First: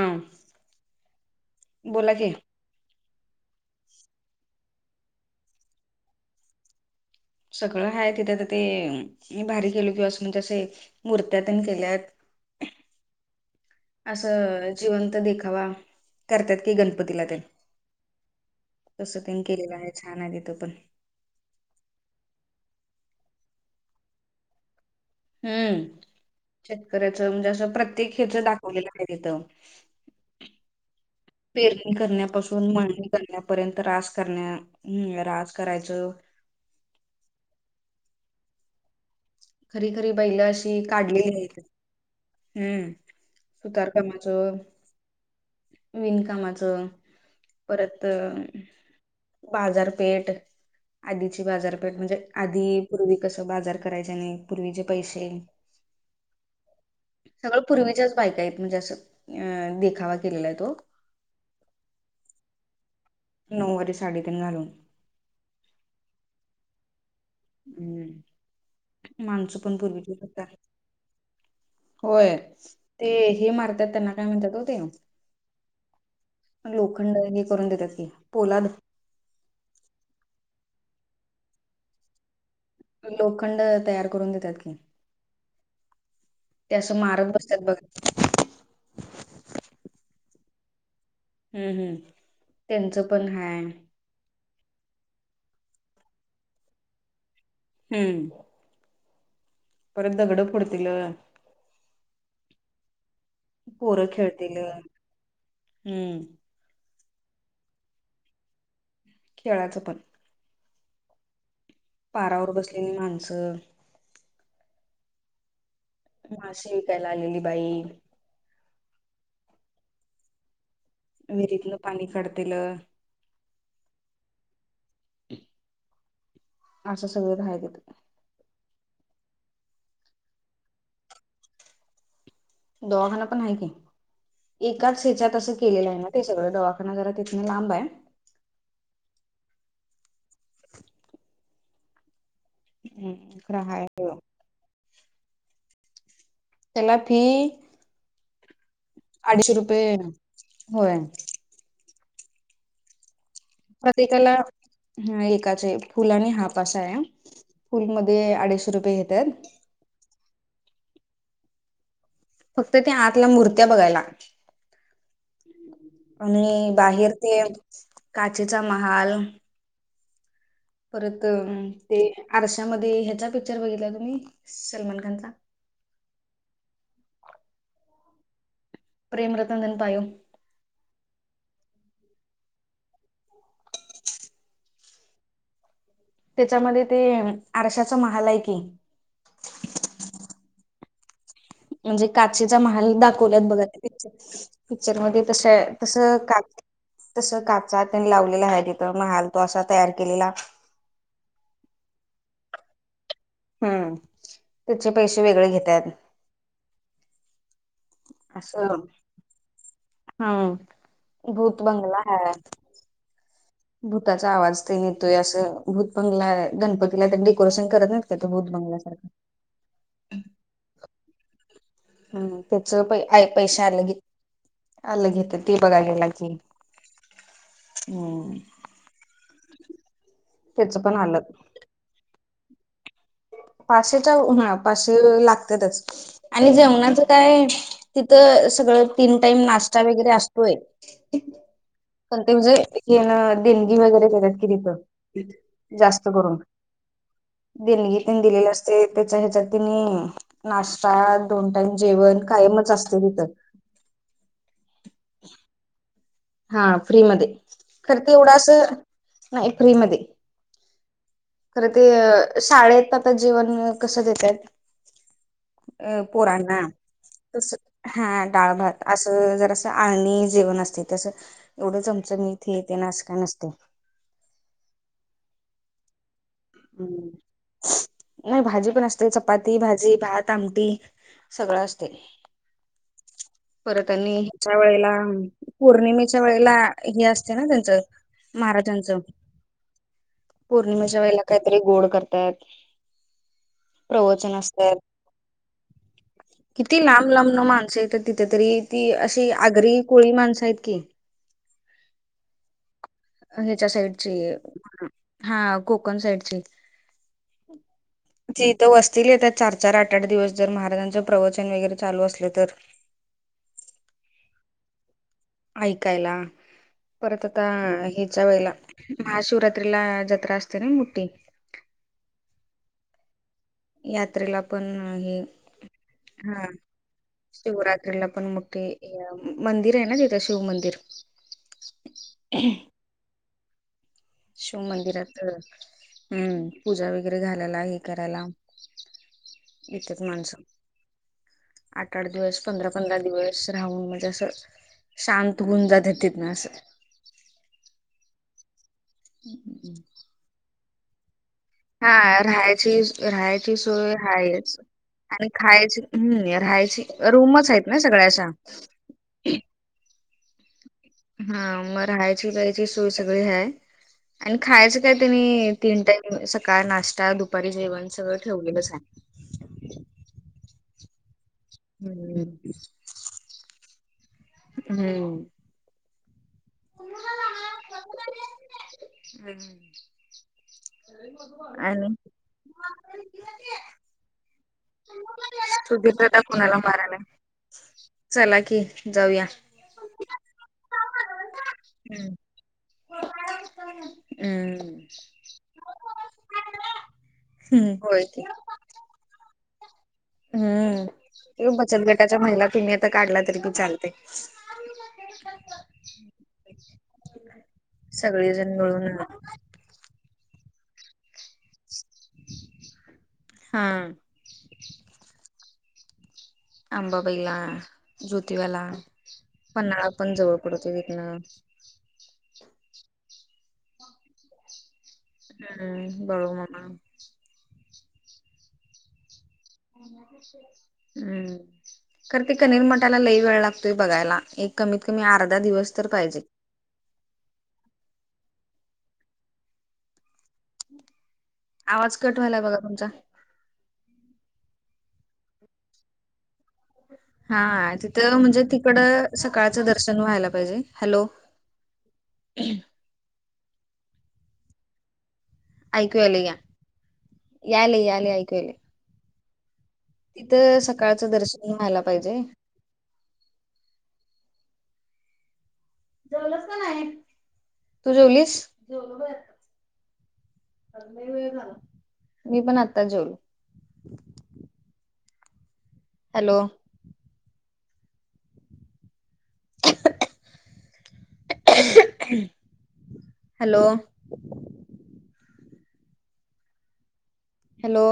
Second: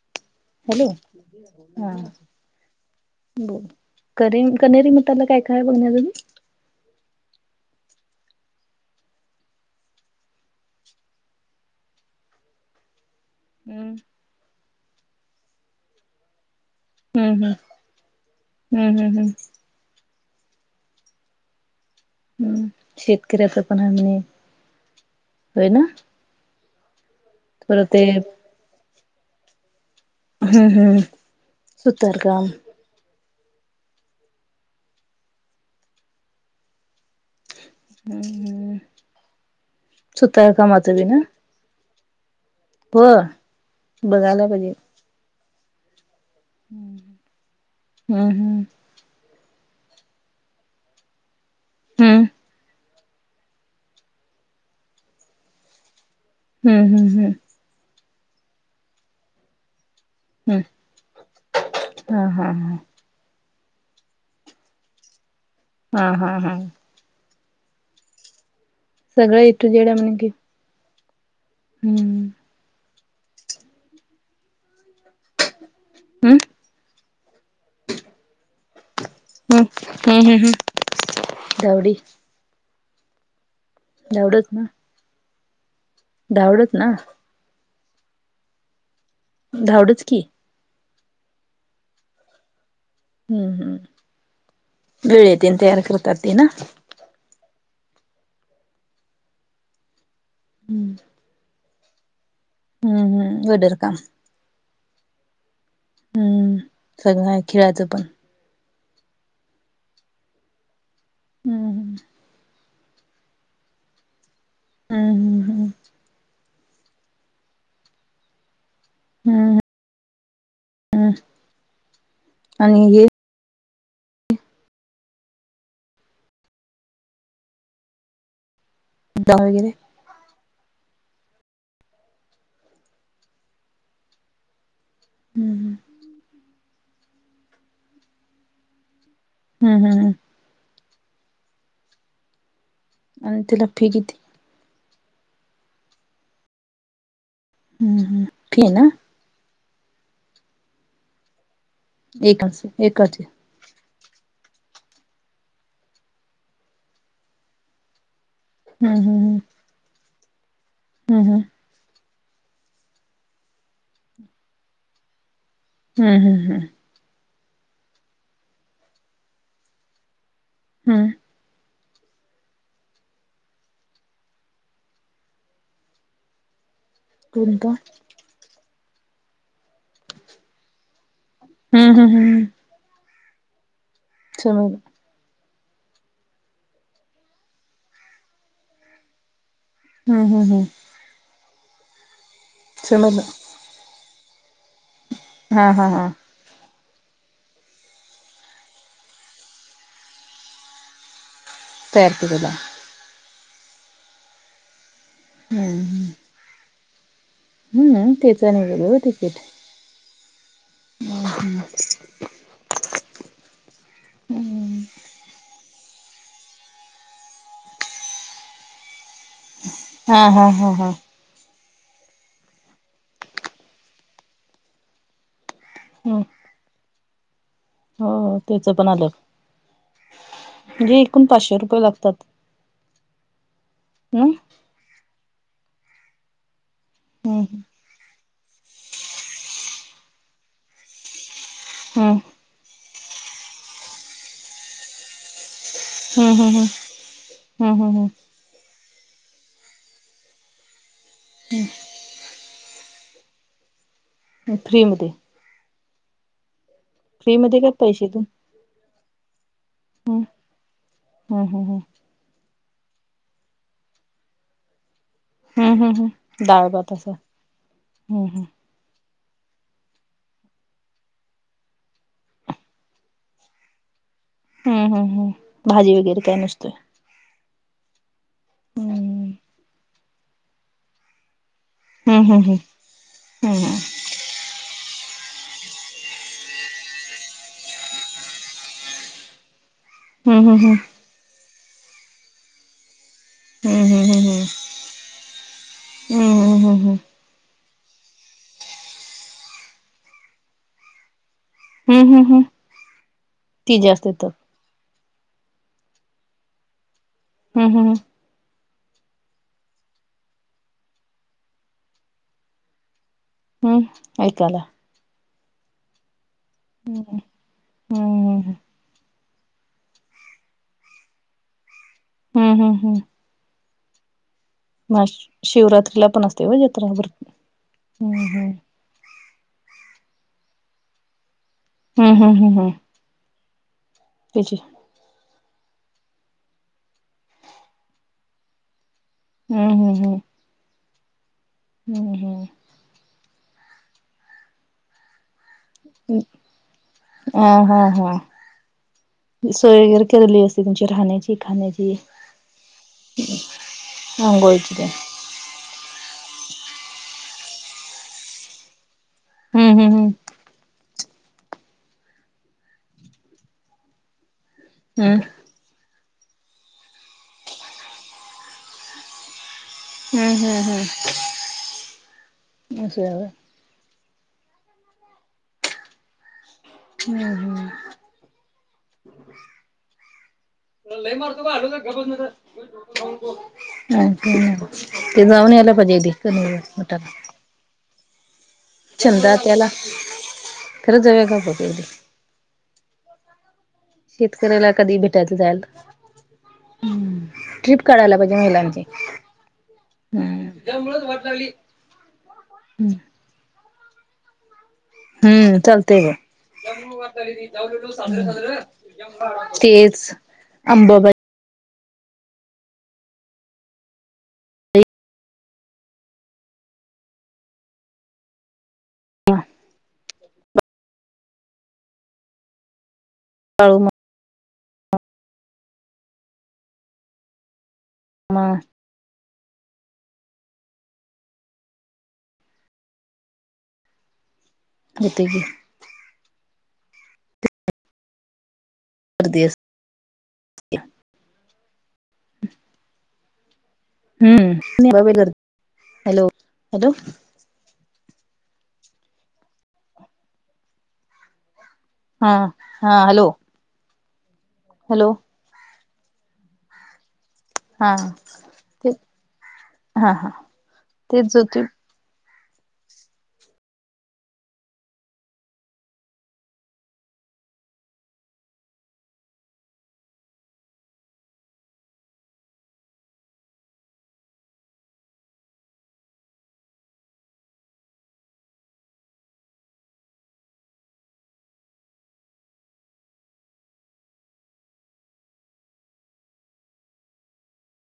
हा हॅलो हा बोला की बोल कर कनेरी म त्याला काय काय बघण्या सगळं हाय तिथे तर ते भारी गेलो किंवा अस म्हणजे असे मूर्त्या त्यांनी केल्या आहेत हम्म असं जिवंत देखावा करतात किी गणप हम्म हम् हम्म हम्म तसं हम्म तेन केलेलं आहे छान आहे त तो पण हम्म शेतकऱ्याच पण आ हम्म शेतकऱ्याच म्हणजे असं परत ते प्रत्येक ह्याच दाखवलेलं आहे तथं हम्म हम्म सुतार का करण्यापासून मळणी करण्यापर्यंत रास करण्या रास करायचं हम्म खरी खरी बैला अशी सुतारकामाचं बी ना काढलेली आहेत हम्म हो सुतार बघायला कामाचं पाहिजे विनकामाच परत हम्म हम्म बाजारपेठ आधीची बाजारपेठ म्हणजे हम्म आधी पूर्वी कसं बाजार करायचे नाही पूर्वीचे पैसे हम्म हम् हम् सगळं पूर्वीच्याच बायक आहेत म्हणजे असं देखावा केलेला आहे हम्म तो हा हा हा नऊ वाे साडेतीन घालून हा हा हा हम्म सगळ्या माणसं हेतू पण जेड्या म्हण पूर्वीची की करतात हम्म होय ते हे मारतात त्यांना काय म्हणतात होते हं लोखंड हे करून देतात की पोलाद हम्म हम्म हम् हम् जावडी लोखंड तयार करून धावडच देतात ना की धावडच ते ना असं मारग बसतात बघ धावडच की हम्म हम् त्यांचं पण हम्म हाय हम् वेळ येत तयार करतात ते ना हम्म पर द गड पुतील हम्म हम्म हम्म वटरका पोरं खेळतील हम्म सगळं खेळायचं पण खेळाचं पण हम्म पारावर बसलेली माणसं हम् हम् हम् माशी विकायला आलेली बाई हम ह विहिरीतन पाणी काढतीललं आणि हे असं सगळे राहायेत द वगैरे दवाखाना पण आहे की एकाच शेच्याात असं हम्म केलेलं आहे ना ते सगळं दवाखा जरा तिं लांब आहे हम् हम हम ह् आणि खरा त्याला फी आहेो किती त्याला फी हम्म हम् फ ना अडीचशे रुपये होय एकच एकच प्रतेकाला ह एकाचे फुलाने हाप असा आहे फूलमध्ये अडीचशे रुपये हम्म घेतात हम हम फक्त त्या आतला मूर्त्या बघायला लागत हम्म हम्म आणि बाहेर ते काचेचा महाल हम्म परत ते आरशामध्ये ह्याचा पिक्चर बघितला तुम्ही सलमान खानचा को का प्रेम रतन धन पायो हूं हूं हूं चमायला त्याच्यामध्ये ते आरश्याचं महाल हाय की हूं हूं हूं म्हणजे काचेचा महाल समजलं दाखवल्यात बघा ते पिक्चर पिक्चर मध्ये तस हा हा हा तसं काच तस काचा त्यानं लावलेला आहे तिथं महाल तो असा तयार केलेला. तयार केलेला. हम्म त्याचे पैसे वेगळे घेत्यात. हूं हूं त्यांच आणि असं वेगळं का तिकीट हम्म भूत बंगला हाय भूताचा आवाज तेण येतोय असं भूत बंगला गणपतीला ते डेकोरेशन करत नाहीत का ते भूत बंगल्यासारखं हा हा हा हा. हम्म त्याच प पैसे आलंग ये आलंग घेटात ते बघाये गेलेला हम्म की हम्म हं त्याच पण आलंग त्याच पण म्हणजे आलं एकूण पाचशे रुपये लागतात. पाचशेच्या ना हा पाचशे लागतातच आणि जेवणाचं हम्म काय तीत त सगळ तीन टाईम नाश्ता वगैरे असतोय हम्म [unintelligible] तेन देणगी वगैरे देतात कि तीथ जास्त हम्म करून हम्म हम्म हम्म देणगी हम्म दिलेलं असतय त्याच्या ह्याच्या तिनी नास्ता दोन टाइम जेवण कायमच अस [unintelligible] फ्रीमध्ये हा फ्री मध्ये काय खर पैसे ते देऊन एवढं अस नाही फ्री मध्ये हम्म खरं ते हम्म शाळेत आता जेवन कसं देतात. हम्म अ हम्म हम्म पोराना डाळ भात असं तस हा हम्म हम्म डाळ भात असं जरास असं आळणी जेवण असत ते असं एवढं चमचमीत हें ते असं काय नसत. हम्म हम्म हम्म भाजी वगैरे काय नसतोय. नाही भाजी पण असते हम्म चपाती भाजी भात तामटी सगळं असतय. हम्म हम्म हम्म परत आणि ह्याच्या वेळेला पौर्णिमेच्या वेळेला हे असते ना त्यांचं महाराजांचं हम्म हम्म हम्म पौर्णिमेच्या वेळेला काहीतरी गोड करतात. हम्म हम्म हम्म प्रवचन असत्यात हम्म हम्म किती हम्म लांब लांबन माणसं येत्यात. तिथे तरी ती अशी आगरी कोळी माणसं आहेत की हम्म हम्म हम्म ह्याच्या ती जास्त साईडची येतात हा कोकण साईडची हूं हूं हूं ती इथं वस्तीला येतात चार चार आठ आठ दिवस जर महाराजांचं प्रवचन वगैरे चालू असलं तर हम्म ऐकायला. ऐकायला परत आता ह्याच्या हम्म वेळेला हम्म महाशिवरात्री ला जत्रा असते ना मोठी हम् हम् हम् यात्रेला पण म हे शिवरात्रीला पण असते हा व्हय यात्र भर शिवरात्रीला पण मोठे मंदिर आहे ना तिथं शिव मंदिर हूं हूं हूं हम्म त्याची शिव मंदिरात अ पूजा वगैरे घालायला हे करायला. हम्म येत्यात हम्म माणस आठ आठ हम्म दिवस हम्म पंधरा पंधरा दिवस राहून म्हणजे असं शांत होऊन जाते तिथ ना असं अ हा हा असं सोय वगैरे केलेली असते तुमची राहण्याची हा खाण्याची. राहायची राहायची सोय हायच आंघोळची तेन आणि खायची हम्म राहायची रूमच आहेत ना सगळ्याशा हम् हम् हम हा मग राहायची प्यायची सोय सगळी ह्याय आणि खायचं काय हम्म. तनी तीन टाइम सकाळ नाश्ता दुपारी जेवण सगळं ठेवलेलंच आहे हम्म हम्म हम्म हम्म असं आहे होय. हम्म ह ह ह आणि अ ते सामने आला सुधीर पाजा दादा क कुणाला मोटला मारायलाय? चला की जाऊया. छंद त्याला खरंच जावे का बघी हम्म शेतकऱ्याला कधी भेटायच जाईल ह हम्म ट्रिप होय काढायला की. पाहिजे महिलांची हम्म हम्म बचत गटाच्या महिला तुम्ही आता काढला तरी बी चालते हम्म लते सगळेजण ग मिळून तेज अंबाबती हा आंबाबाईला ज्योतिव्याला पन्हाळा पण जवळ पडवत तथनं पाळू म हम्म बरो म म ह हम्म कर ते कनीरमट्याला लई वेळ लागतोय बघायला एक कमीत कमी होते अर्धा की दिवस तर पाहिजे करदी अस आवाज कट व्हालाय बघा तुमचा. हम्म हॅलो हॅलो. हा तिथं म्हणजे तिकडं सकाळचं दर्शन व्हायला पाहिजे हॅलो हा हा हॅलो हॅलो अऐकूयले या याले याले अऐकूले. ख तिथं सकाळचं दर्शन होते व्हायला पाहिजे. जेवलस का नाही तू जेवलीस मी पण आत्ता जेवल hello hello hello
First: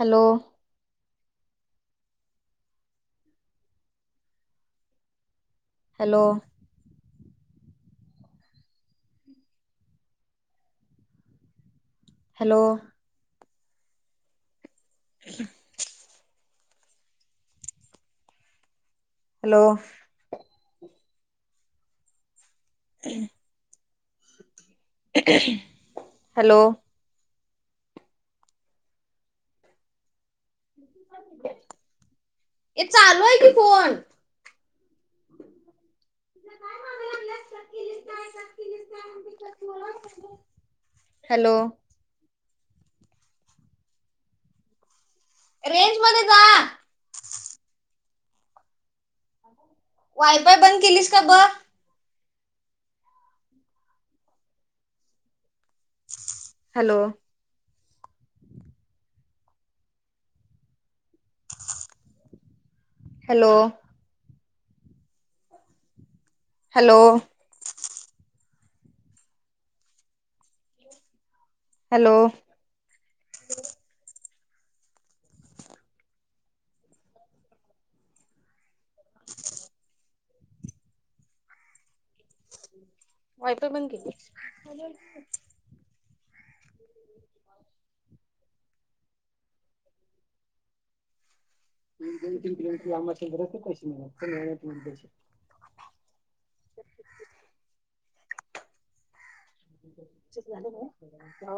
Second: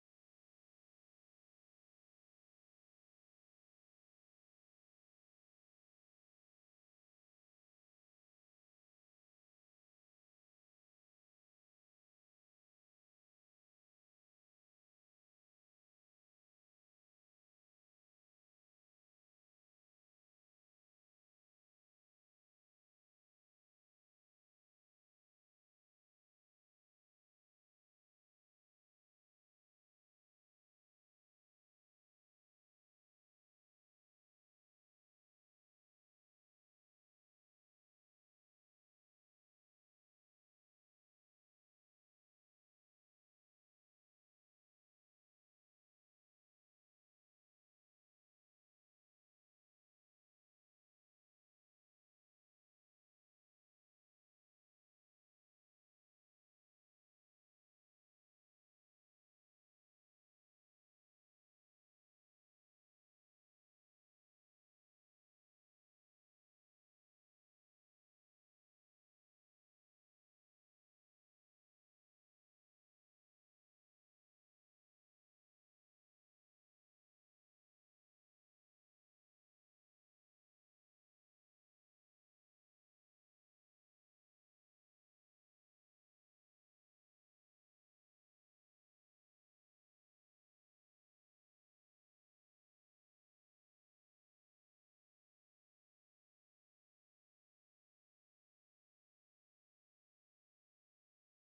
hello hello hello ह हॅलो हम् हॅलो हे चालू आहे कि फोन ते काय मगल्यास केलीस काय काय हॅलो रेंज मध्ये जा. वायफाय बंद केलीस का ब. Hello hello hello hello wiper बंद केली दन तीन किलोमीटर आम्हाच्यार कशी मिळ झालं ना